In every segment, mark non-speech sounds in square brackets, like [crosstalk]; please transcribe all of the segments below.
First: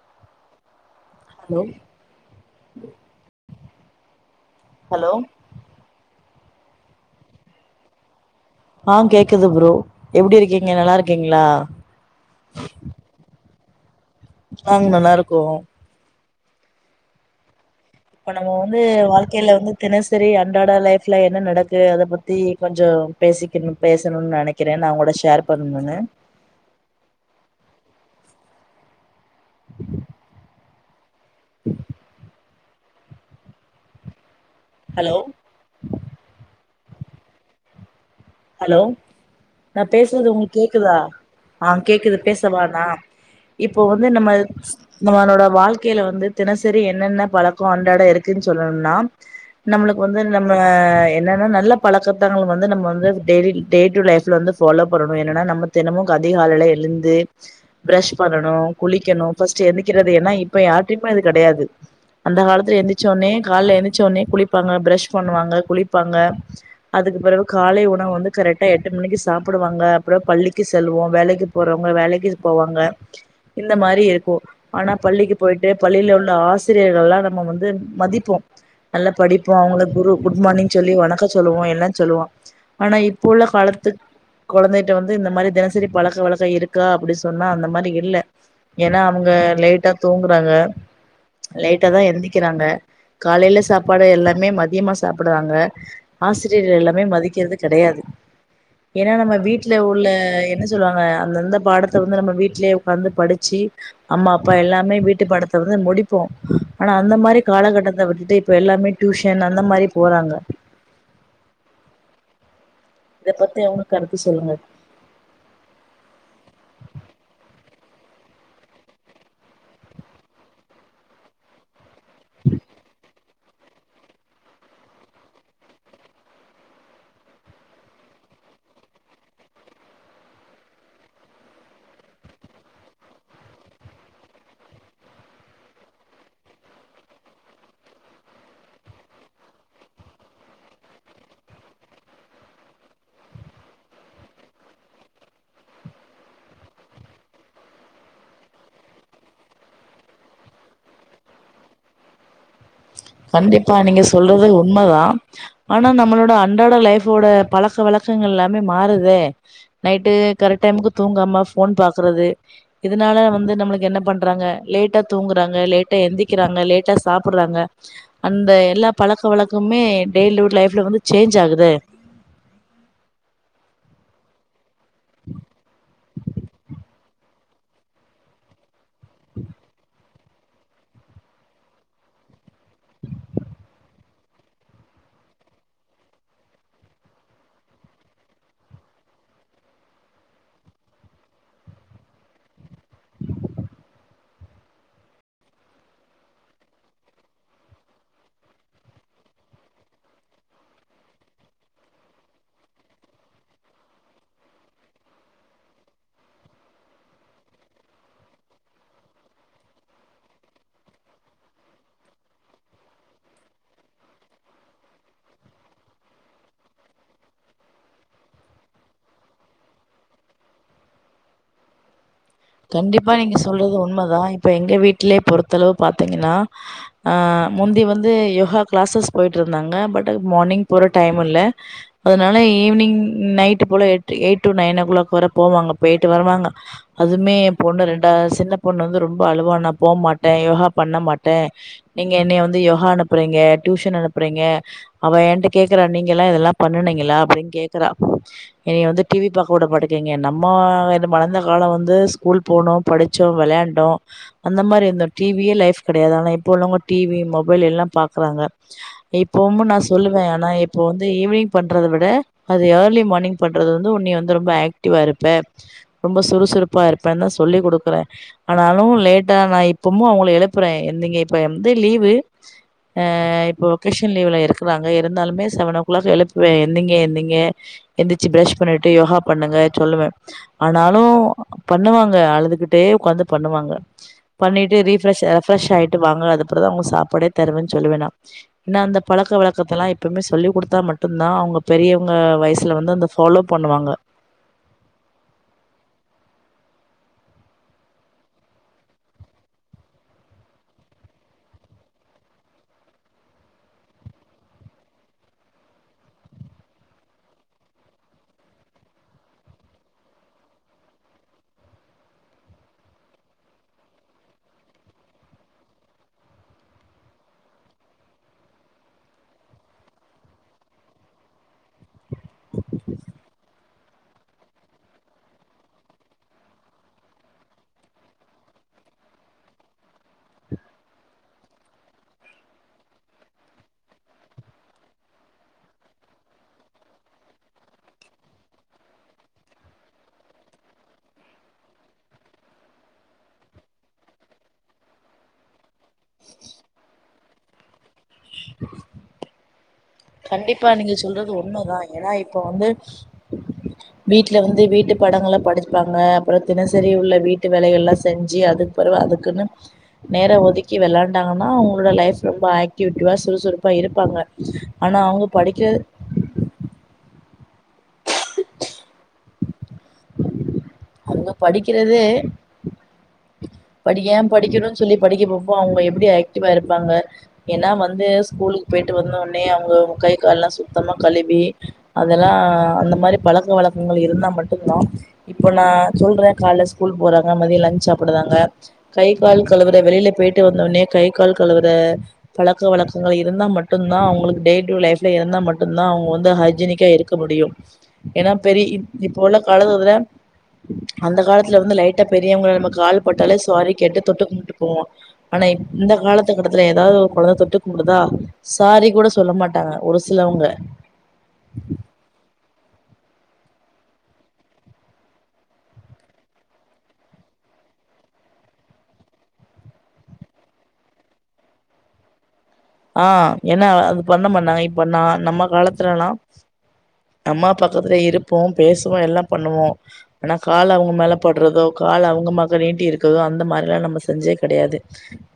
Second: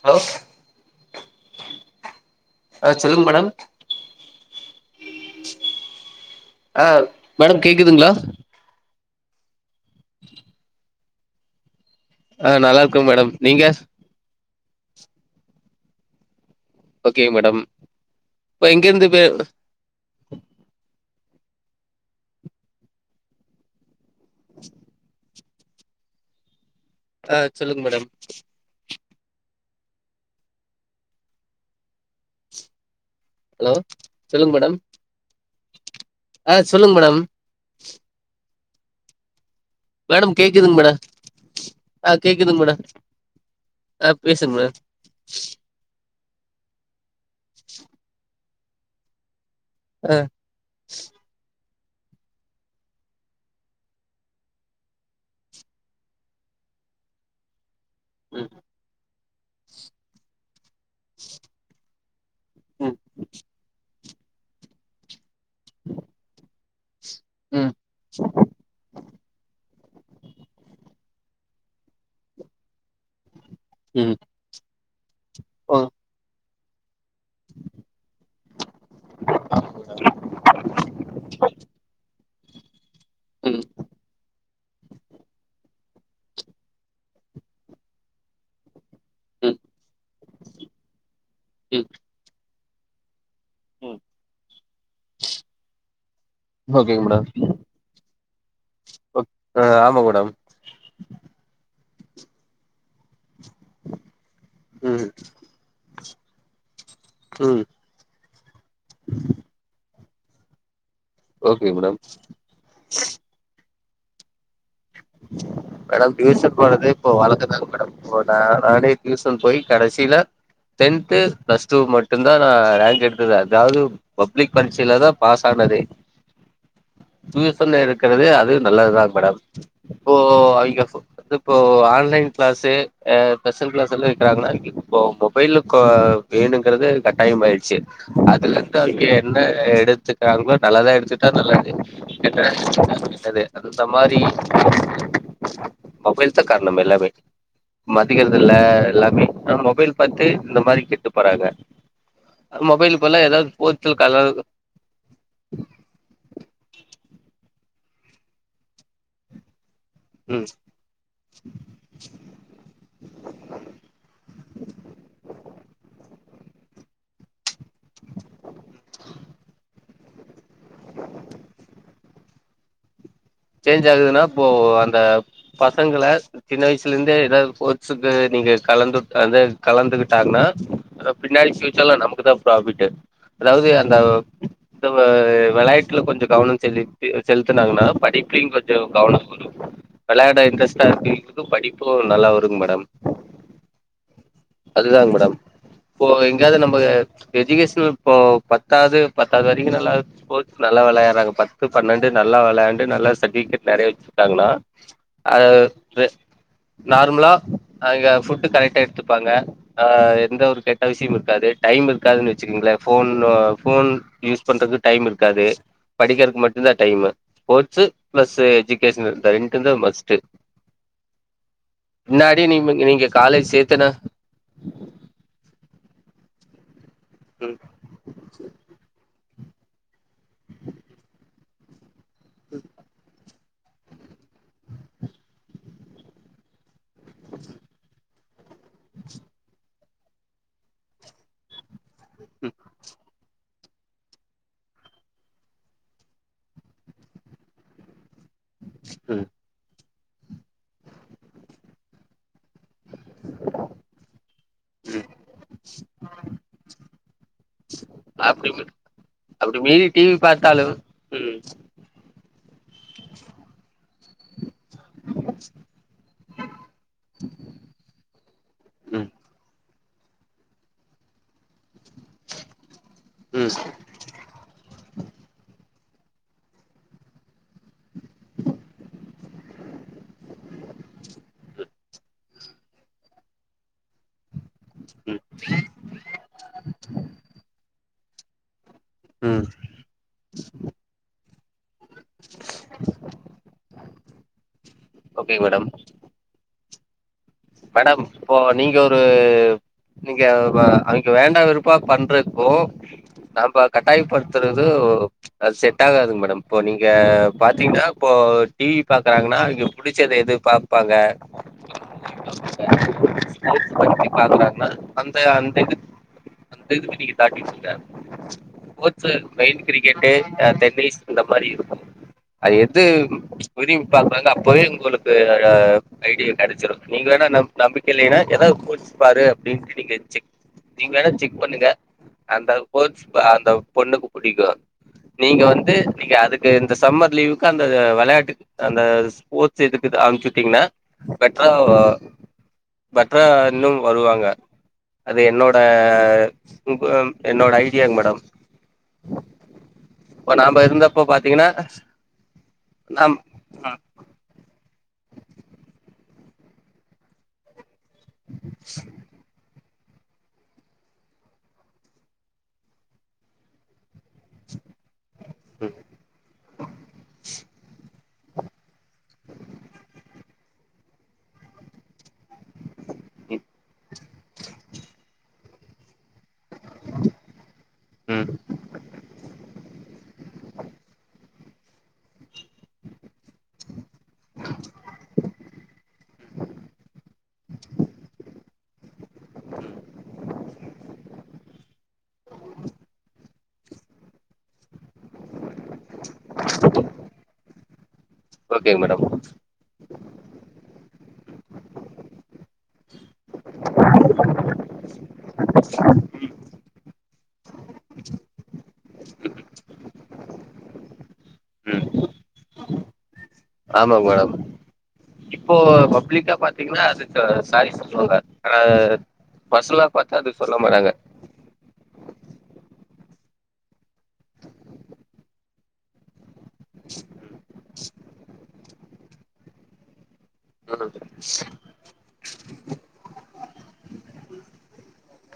hello hello அ சொல்லுங் madam hello ஆஹ் மேடம் கேக்குதுங்களா ஆ கேக்குது ப்ரோ எப்டி இருக்கீங்க நல்லா இருக் ருக்கீங்களா ஆ நல்லாருக்கோம் மேடம் நீங்க ஆங் நல்லாருக்கொம் ஓகேங் மேடம் இப்ப நம்ம வந்து எங்க இருந்து பே வாழ்க்கையில வந்து தினசரி அன்றாட லைப் வீட்ல என்ன நடக்கு அத பத்தி கொஞ்சம் பேசிக்கணும் பேஸ் னு நெனைக்கிறேன் நான கூட ஷேர் போன் பண்ணு ஆஹ் சொல்லுங்க மேடம் உம் கும் ஹாலோ சொல்லுங்க மேடம் ஹலோ அஹ்ஹ் சொல்லுங்க மேடம் ஹலோ நான் பேசுறது மேடம் உங்களுக்கு கேக்குதுங்க கேக்குதா மேடம் ஆஹ் ஆ கேக்குது கேக்குதுங்க மேடம் பேசவானா இப்போ வந்து ஆ நம்ம பேசுங்க மேடம் நம்மனோட வாழ்க்கையில வந்து தினசரி என் என்னென்ன பழக்கம் அன்றாட இருக்கு சொல்லணும்னா நம்மளுக்கு ஆ வந்து நம்ம என்னன்னா நல்ல பலக்கருத்தங்களும் வந்து நம்ம வந்து டே டுடே லைஃப்ல வந்து ஃபாலோ பண்ணணும் என்னன்னா நம்ம தினமும் அதிகாலைலா எழுந்து பிரஷ் ம் பண்ணனும் குளிக்கணும் பஸ்ட் எந்திக்கிறதுனா இ இப்ப யார்டயுமே அது கிடையா அந்த கால ம் எந்திரச்ச உடனே கால எந்தச்ச உடனே குளிப்பாங்க பிரஷ் பண்ணுவாங்க குளிப்பாங்க அதுக்கு பிறகு ம் காலை உ வந்து கரெக்டா எட்டு மணிக்கு சாப்பிடுாங்க அப்புறம் பள்ளிக்கு செல்வோம் வேலைக்கு க்கு போறவங்க வேலைக்கு போவாங்க இந்த மாதிரி ம் இருக்கும் ஆனா பள்ளிக்கு போயிட்டு ஓ பள்ளியில உள்ள ஆச ஆசிரியர்கள் எல்லாம் நம்ம வந்து மதிப்போம் நல்லா படிப்போம் அவங்களுக்கு குரு குட் மார்னிங் சொல்லி வணக்கம் சொல்லுவோம் எல்லாம் சொல்லுவோம் ஆனா இப்போ உள்ள ம் காலத்து குழந்தைட்ட வந்து இந்த மாதிரி தினசரி பழக்கவழக்கம் இருக்கா அப்படின்னு சொன்னா அந்த மாதிரி இல்ல ஏன்னா அவங்க ம் லேட்டா தூங்குறாங்க லேட்டாதான் எந்திக்கிறாங்க காலையில ம் சாப்பாடு எல்லாமே மதியமா சாப்பிடுறாங்க ஆசிரியரகள் ஓகேங்க எல்லாமே மேடம் மதிக்கிறதுக்கு து [unintelligible] ஏன்னா நம்ம ஆ வீட்டுல ஆமா உள்ள மேடம் என்ன சொல்லுவாங்க அந்தந்த பாடத் வந்து நம்ம வீட்டிலயே உக்காந்து படிச்சு ச்சு அம்மா அப்பா எல்லாமே ம் வீட்டு படத்தை வந்து முடி ப்பா ஆனா அந்த மாதரி ம் காலகட்டத்தை விட்டுட்டு இப்போ எல்லாமே டியூசன் அந்த மாரி போறாங்க ஓகே மேடம் இத பத்தி அவனுக்கு கருத்து சொல்லுங்க மேடம் டியூசன் போறதே இப்போ வழக்கம் தான் மேடம் இப்ப நான் நானே டியூசன் போய் கடைசில டென்து பிளஸ் டூ மட்டும் தான் நான் ரேங்க் எடுத்தது அதாவது பப்ளிக் பரிட்சலதான் பாஸ் ஆனதே டியூசன் எடுக்கிறது அது நல்லதுதாங்க மேடம் இப்போ அவைங்க வந்து இப்போ ஆன்லைன் கிளாஸ் ஹ ஸ்பெஷல் கிளாஸ் எல்லாம் வைக்கிறாங்கன்னா இப்போ மொபைல் வேணுங்குறது கட்டாயம் ஆயிடுச்சு அதுல இருந்து அவைங்க என்ன எடுத்துக்கிறாங்களோ நல்லதா எடுத்துகிட்டா நல்லது கெட்டதா எடுத்துகிட்டா கெட்டது அந்த மாரி மொபைல் தான் காரணம் எல்லாமே மதிக்கிறதுல எல்லாமே மொபைல் பாத்து இந்த மாரி கெட்டு போறாங்க மொபைல் பதிலா ஏதாவது கண்டிப்பா போர்ச்சல் நீங்க கலர் சொல்றது உண்மதான் ஆனா நம்மளோட அன்றாட லைஃப் நம்மோட பழக்க வழக்கங்கள் எல்லாமே மாறுதே நைட்டு ம் கரெக்ட் டைமுக்கு தூங்காம போன் பார்க்குறது இதனால வந்து நம்மளுக்கு என்ன பண்றாங்க லேட்டா தூங்குறாங்க லேட்டா எந்தி வக்கிறாங்க லேட்டா சாப்டுறாங்க அந்த எல்லா பழக்க வழக்கமே டெய்லி லைஃப்ல வந்து சேஞ்ச் ஆகுதே சேஞ்ச் ஆகுதுன்னா அப்போ அந்த பசங்கள சின்ன வயசுல இருந்தே ஏதாவது போர்ட்ஸ்க்கு நீங்க கலந்து அத கலந்துகிட்டு கிட்டாங்கனா பின்னாடி ப்யூச்சர்ல நமக்குதான் ப்ராபிட் அதாவது அந்த விளையாட்டுல கொஞ்சம் கவனம் செலுத்தி செலுத்தனாங்கன்னா படிப்பு படிப்பும் கொஞ்சம் கவனம் வரும் விளையாட இன்ட்ரெஸ்ட்டா இருக்குறவங்களுக்கு படிப்பு நல்லா வரும் மேடம் அதுதாங்க மேடம் இப்போ எங்காவது நம்ம எஜுகேஷன் இப்போ பத்தாவது பத்தாவது வரைக்கும் நல்லா ஸ்போர்ட்ஸ் நல்லா விளையாடுறாங்க பத்து பன்னெண்டு நல்லா விளையாண்டு நல்லா சர்டிபிகேட் நிறைய வச்சிருக்காங்கன்னா ஆஹ நார்மலா அங்க ஃபுட்டு கரெக்டா எடுத்துப்பாங்க அஹ எந்த ஒரு கெட்ட விஷயம் இருக்காது டைம் இருக்காதுன்னு வச்சுக்கங்களேன் போன் யூஸ் பண்றதுக்கு டைம் இருக்காது படிக்கிறதுக்கு மட்டும் தான் டைமு ஸ்போர்ட்ஸ் பிளஸ் எஜுகேஷன் ரெண்டுந்தான் மஸ்ட் கண்டிப்பா நீங்க சொல்றது உண்மைதான் இப்ப எங்க வீட்லயே பொறுத்தளவு பாரத்தீங்கன்னா ஆஹ ம் முந்தி வந்து யோகா கிளாஸஸ் போயிட்டு இருந்தாங்க பட் அ மார்னிங் போற டைம் இல்ல அதனால ஈவ்னிங் நைட் போல எ eight to nine o'clock வரை போவாங்க போய்ட்டு வருவாங்க அதுமே என் பொண்ணு ரெண்டு அஹ சின்ன பொண்ணு வந்து ரொம்ப அழுவா நான் போகமாட்டேன் யோகா பண்ண மாட்டேன் நீங்க என்னைய ம் வந்து யோகா அனுப்புறீங்க டியூஷன் அனுப்புறீங்க அவ என்ட கேக்குறா நீங்க எல்லாம் இதெல்லாம் பண்ணுனீங்களா அப்டின்னு கேக்குறா என்னை வந்து ம் டிவி பார்க்க விடமாட்டிங்க இங்க நம்ம மழந்த காலம் வந்து ஏன் ஸ்கூல் போனோம் படிச்சோம் விளையாண்டோம் அந்த மாரி இருந்தோம் டிவியே லைஃப் கிடையாது ஆனால் இப்போ உள்ளவங்க டிவி மொபைல் எல்லாம் பார்க்குறாங்க அப்டி அப்படி இப்போதும் மீறி நான் டிவி சொல்லுவேன் ஆனால் பாத்தாலும் இப்போது வந்து ம் ஈவ்னிங் பண்ணுறதை விட அது ஏர்லி மார்னிங் பண்றது வந்து உன்னி வந்து ரொம்ப வர இருப்ப ரொம்ப சுறுசுறுப் இப்ப தான் சொல்லி் கொடுக்குறேன் ஆனாலும் ம் லேட்டா நான் இப்பமும் அவுங்களை எழுப்புறேன் எந்தரீங்க இப்ப ந்து லீவு ஆ ம் இப்போ [unintelligible] லீவ்ல இருக்கிறாங்க இருந்தாலுமே செவன் ஓ உலக எழுப்புவேன் எந்திங்க எந்திங்க எந்திரிச்சு பிரஷ் பண்ணிட்டு யோகா பண்ணுங்க சொல்லுவே ஆனாலு பண்ணுவாங்க அழுதுகிட்டே உக்காந்து பண்ணுவாங்க பண்ணிட்டு ம் ரீப்ஃரெஷ் ரெப்ஃபிரேஷ் ஆய்ட்டு வாங்க அதுப்புறம் தான் உங்களுக்கு சாப்பாடே தருவன்னு சொல்லவே நா [unintelligible] ஏன்னா அந்த ம் பழக்கவழக்கத்தெலா எப்பவுமே சொல்லி கொடுத்தா மட்டும் நான் அவங்க பெரியவங்க வயசுல வந்து அந்த ஃபாலோ பண்ணுவாங்க ஓகே மேடம் மேடம் இப்போ நீங்க ஒரு நீங்க அ அவங்க வேண்டாம் வெறுப்பா பண்றப்போ நாம்ப கட்டாயப்படுத்துறது அது செட் ஆகாதுங்க மேடம் இப்போ நீங்க பாத்தீங்கன்னா இப்போ டிவி பாக்குறாங்கன்னா அவங்க பிடிச்சது எது பாப்பாங்க ஸ்போர்ட்ஸ் பத்தி [unintelligible] பாக்கறாங்கனா அந்த அந்த இதுவ அந்த இதுவ நீங்க தாட்டி சொல்ற ஸ்போ்ட்ஸ் மெயின் கிரிக்கெட்டு் டென்னிஸ் இந்த மாதிரி இருக்கும் அது எது வரியு பாக் அப்பாவே உங்களுக்கு ஐடியா கிடைச்சிரும் நீங்க வேணா நம்பிக்கை இல்லைன்னா ஏதாவது கோர்ஸ் பாரு அப்புடின்ட்டு நீங்க செக் நீங்க வேணா செக் பண்ணுங்க அந்த கோர்ஸ் அந்த பொண்ணுக்கு புடிக்கும் நீங்க வந்து நீங்க அதுக்கு இந்த சம்மர் லீவுக்கு அந்த விளையாட்டு அந்த ஸ்போர்ட்ஸ் இதுக்கு அனுப்புச்விட்டீங்கன்னா பட் ப் ஆ பெட்டரா இன்னும் வருவாங்க அது என்னோட ஆ [unintelligible] என்னோட ஐடியாங் மேடம் இப்ப நாம கண்டிப்பா நீங்க இருந்தப்ப சொல்றது பாத்தீங்கன்னா உண்மைதா ஏன்னா இப்ப வந்து நாம் வீட்டுல வந்து வீட்டு படக்கல படிச்சுப்பாங்க அப்புறம் தினசரி உள்ள வீட்டு வேலைகள் எல்லாம் செஞ்சு அதுக்கு பிறவ அதுக்குன்னு நேர ஒதுக்கி வெளாண்டாங்கனா அவங்களோட லைப் ரொம்ப ஆக்டிவிட்டிவா சுறுசுறுப்பா இரு காங்க ஆனா அவங்க படிக்க அங்க படிக்கிறதே ம் படிக்கயே படிக்கணும்னு சொல்லி படிக்கப்போ இப்போ அவங்க எப்டி ஆய்க்ட் கன்டிப்பா இருப்பாங்க ஏன்னா வந்து ம் ஸ்கூலுக்கு போயிட்டு வந்த உடனே அவங்க கை கை கால் எல்லாம் சுத்தமா கழுவி அதெல்லாம் அந்த மாதிரி பழக்க வழக்க உங்கள இருந்தா மட்டுந்தா இப்போ நா சொல்ற கால ஸ்கூல் போறங்க மதிய லஞச் சாப்பிடுறாங்க கை கால் கழுவுற வெளியில போயிட்டு வந்தோனே கை கால் கழுவுற பழக்கவழக்கங்களை இருந்தா மட்டும் தான் அவங்களக்கு டே டுடே லைப்ல இருந்தா மட்டும் மட்டு தான் அவங்க வந்து ஹைஜீனிக்கா இருக்க முடியும் ஏன்னா பெரிய ஓகேங்க மேடம் இப்ப உள்ள காலத்துல அந்த காலத்துல வந்து லைட்ட பெ ரியவங்க நம்ம கால் பட்டாலே சாரி இதே நம்ம கால் பட்டாலே சாரி கேட்டு தொட்டு கும்புட்டு போவோம் ஆனா இந்த காலத்துக்கட்டத்துல ஏதாவது ஒல தொட்டு அப்டிதா சாரி கூட சொல்ல மாட்டாங்க ஒரு சிலவுங்க உஹம் ஆமாங்க மேடம் இப்ப பப்ளிக்கா பாத்தீங்கன்னா அது சாரி சொல்லுவாங்க ஹ பசலா பார்த்தா அதுக்கு சொல்ல மாட்டாங்க ஆஹ் என்ன அது பண்ண மன்ன இப்ப நா நம்ம காலத்துலா அம்மா பக்கத்துல இருப்போம் பேசுவோம் எல்லாம் பண்ணுவோம் ஆனா கால் ம் அவங்க மேல போடுறதோ கால் அவங்க பக்க நீண்டி இருக்கிறதோ அந்த மாரில்லாம் நம்ம செஞ்சது கிடையாது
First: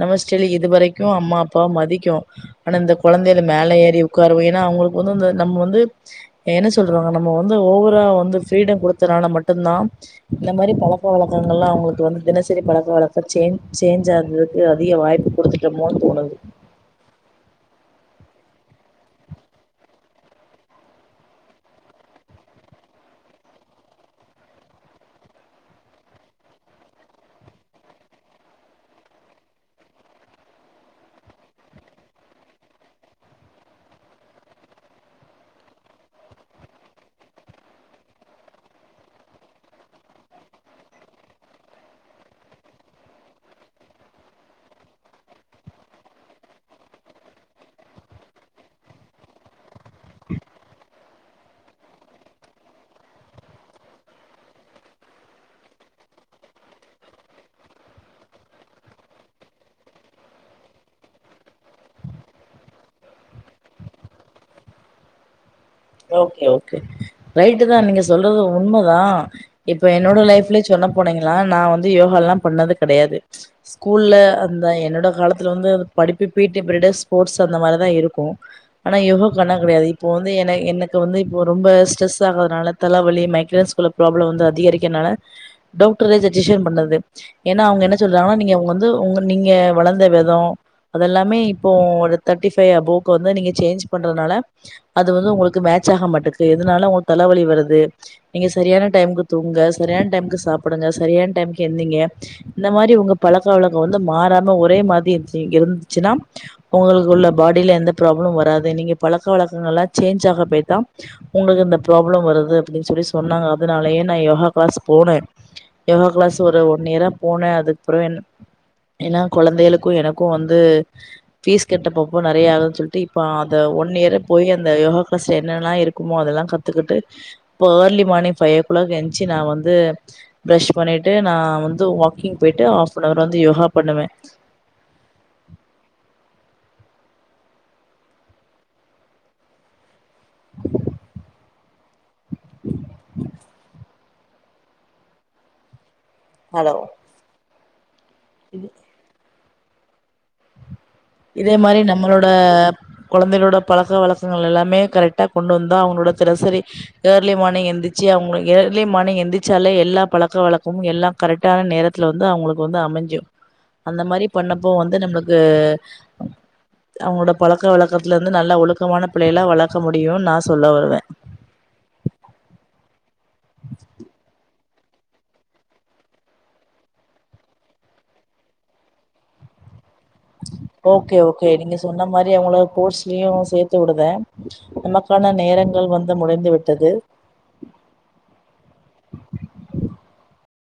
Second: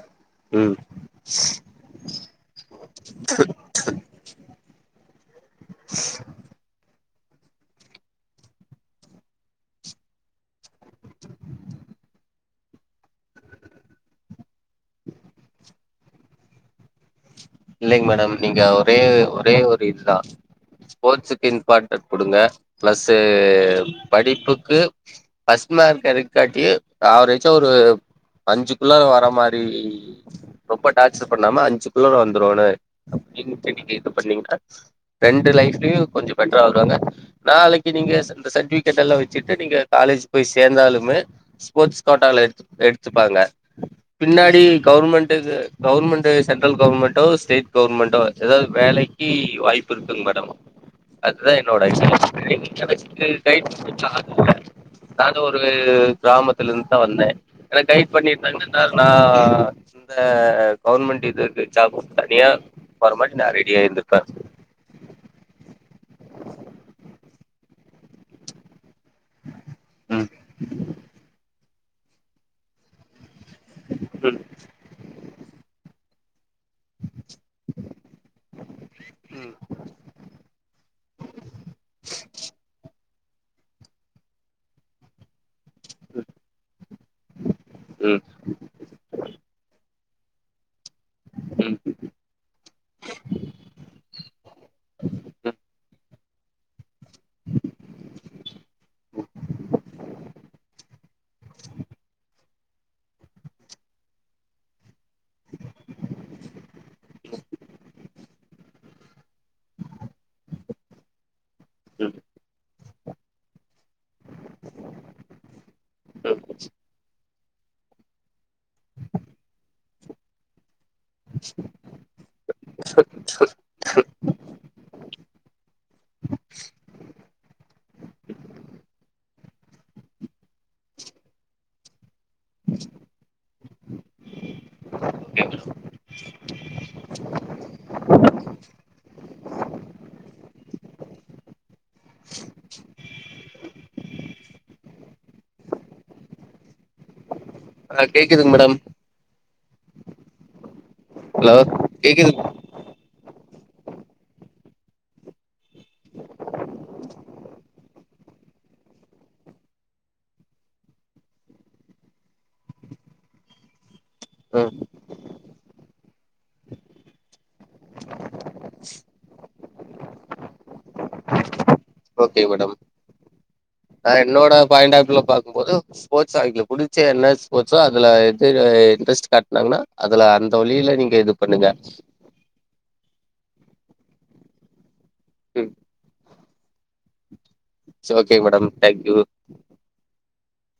நம்ம ஸ்டைல் ம் இதுவரைக்கும் அம்மா அப்பாவை மதிக்கிறோம் ஆனா இந்த கெழந்தைல மேல ஏறி உட்காருவ ஏன்னா அவங்களுக்கு ஒதுந்த நம்ம வந்து இப்ப நம்ம வந்து ஓவரா வந்து ஃப்ரீட கொடுத்தநாள மட்டும் தா இந்த மாரி பழக்கவழக்கங்கலா அவங்கள் இந்த மாரி தினசரி பழக்கவழக்கங்கலா சேஞ்ச் ஆகுது அதிக வாய்ப்பு குடுத்துட்டோமோ போனது இல்லைங்க மேடம் நீங்க ஒரே ஒரே ஒரு இதுதான் ஸ்போர்ட்சுக்கு இம்பார்டன் கொடுங்க பிளஸ்சு படிப்புக்கு பஸ்ட் மார்க் எடுக்காட்டி ஆவரேஜா ஒரு அஞ்சு குள்ள வர மாரி ரொம்ப டார்ச்சர் பண்ணாம அஞ்சு குள்ள வந்து தோழர் நீங்க ஃபர்ஸ்ட் என்ன பண்றீங்கநா ரெண்டு லைஃப்லையும் கொஞ்சம் பெட்டரா வருவாங்க நாளைக்கு இந்த சர்டிஃபிகேட் காலேஜ் போய் சேர்ந்தாலூமே ஸ்போர்ட் கொட்டலா எடுத்துப்பாங்க பின்னாடி கவர்மெண்ட் சென்ட்ரல் கவர்மெண்ட் சென்ட்ரலோ ஸ்டேட் கவர்மெண்டோ ஏதாது வேலைக்கு வாய்ப்பு இருக்குங்க மேடம் அதுதா என்னோட எக்ஸ்பர்ட் பீலிங் எனக்கு நா ஒரு கிராமத்து இருந்து தா வந்தே என்ன கைட் பண்ணிருந்தாங்கன்னா நா இந்த கவர்மெண்ட் இது இருக்கு நா தனியா வர மாட்டி நா ரெடியாருந்துருப்பே ஓகே ஓகே ரைட்டு தான் நீங்க சொல்றது உண்மா நா இப்ப என்னோட ம் லைஃப்ல சொன்ன போனீங்கனா நா வந்து யோகா எல்லா பண்ணது கெடையாது ஸ்கூல்ல ம் அந்த என்னோட காலத்துல வந்து படிப்பு பீட்டி பீரிடு ஸ்போர்ட்ஸ் அந்த மாரிதா இருக்கும் ஆனாயோகாண்ணா கெடையாது இப்போ வந்து என எனக்கு வந்து இப்போ ரொம்ப ஸ்ட்ரஸ் ஆகுறதுனால தல தலவலி மைக்ரோஸ்கூல்ல ப்ராப்ளம் வந்து அதிகரிக்கனால டாக்ட்ரே சஜஷன் பண்ணது ஏனா அவங்க என்ன ம் சொல்றாங்கன்னா நீங்கங்க வந்து நீங்க வளந்த விதோ இதோ அதெல்லாமே இப்போ ம் ம் ஒரு தேர்டி ஃபவ் அபொவுக்கு வந்து நீங்க சேஞ்ச் பண்றதுனால அது வந்து உங்களு இதாகமட்டுக்கு இதனால ஓ தலைவலி வருது நீங்க சரியான டைம்க்கு தூங்க சரியான டைம்க்கு சாப்புடுங்க சரியான டைம்க்கு ஏந்திங்க இந்த மாரி உங்க பழக்கவழக்க வந்து மாறாம ஒரே மாரிஇந் இருந்துச்சுன்னா உங்களுக்கு உள்ள பாடியில எந்த ப்ராப்ளமு வராது நீங்க பழக்க வழக்கங்கலெல்லா சேஞ்சாக மேத்தா உங்களுக்கு அந்த ப்ராப்ளம் வருது அப்புடின்னு சொல்லி சொன்னாங்க அது நாளய நா யோகா கிளாஸ் போனேன் யோகா கிளாஸ் ஒரு ஒன் இயரா போன அதுப்புறம் என் ஏன்னா குழந்தையளுக்கும் எனக்கும் வந்து பீஸ் கட்டப்போப நறைய ஆகுதுன்னு சொல்லிட்டு இப்ப அத ஒன் இயர் போய் அந்த யோகா பஸ்ட் என்னெல்லாம் இருக்குமோ அதெல்லாம் கத்துக்கிட்டு இப்பே early morning five o'clock என்சு நா வந் து பிரெஷ் பண்ணிட்டு நா வந் [unintelligible] க்கிங் போயிட்டு ஆஃப் நவர் வந்து யோகா பண்ணுவேன் [inaudible] [inaudible] ஹலோ ஆஹ் கேக்குதுங் இது மேடம் இதே ஹலோ மாதிரி நம்மளோட கேக்குது கெழந்தங்களோட பழக்க வழக்கங்கள் எல்லாமே கரெக்டா கொண்டு வந்தா அவங்களோட திரசரி ஏர்லி மார்னிங் எந்திச்சு அவங்க ஏர்லி மார்னிங் எந்திச்சாலே எல்லா பழக்க வழக்கமும் எல்லாம் கரெக்டான நேரத்துல வந்து அவங்களுக்கு வந்து அமைஞ்சு அந்த மாரி பண்ணப்போ ம் வந்து நம்மளுக்கு த அவங்களோட பழக்கவழக்கத்துலெ ருந்து நல்லா ஒழுக்கமான பிள்ளயல்லா வளர்க்க முடியும்னு நா சொல்ல வருவேன் ஓகே மேடம் ஆ என்னோட பாயிண்ட் ஆஃப் ல பாக்கும்போது ஸ்போர்ட்ஸ் ஆ புடிச்ச என்ன ஸ்போர்ட்ஸோ அதுல எது இன்ட்ரெஸ்ட் காட்டனாங்கன்னா ஓக்கே ஓக்கே நீங்க சொன்ன மாரி அவங்கள போஸ்லயும் சேத்து வுடுதேன் மக்கள் பண ம் நேரங்கள் வந்து முடிந்துவிட் தது இட்ஸ் சோக்கேங் மேடம் தேங்யூ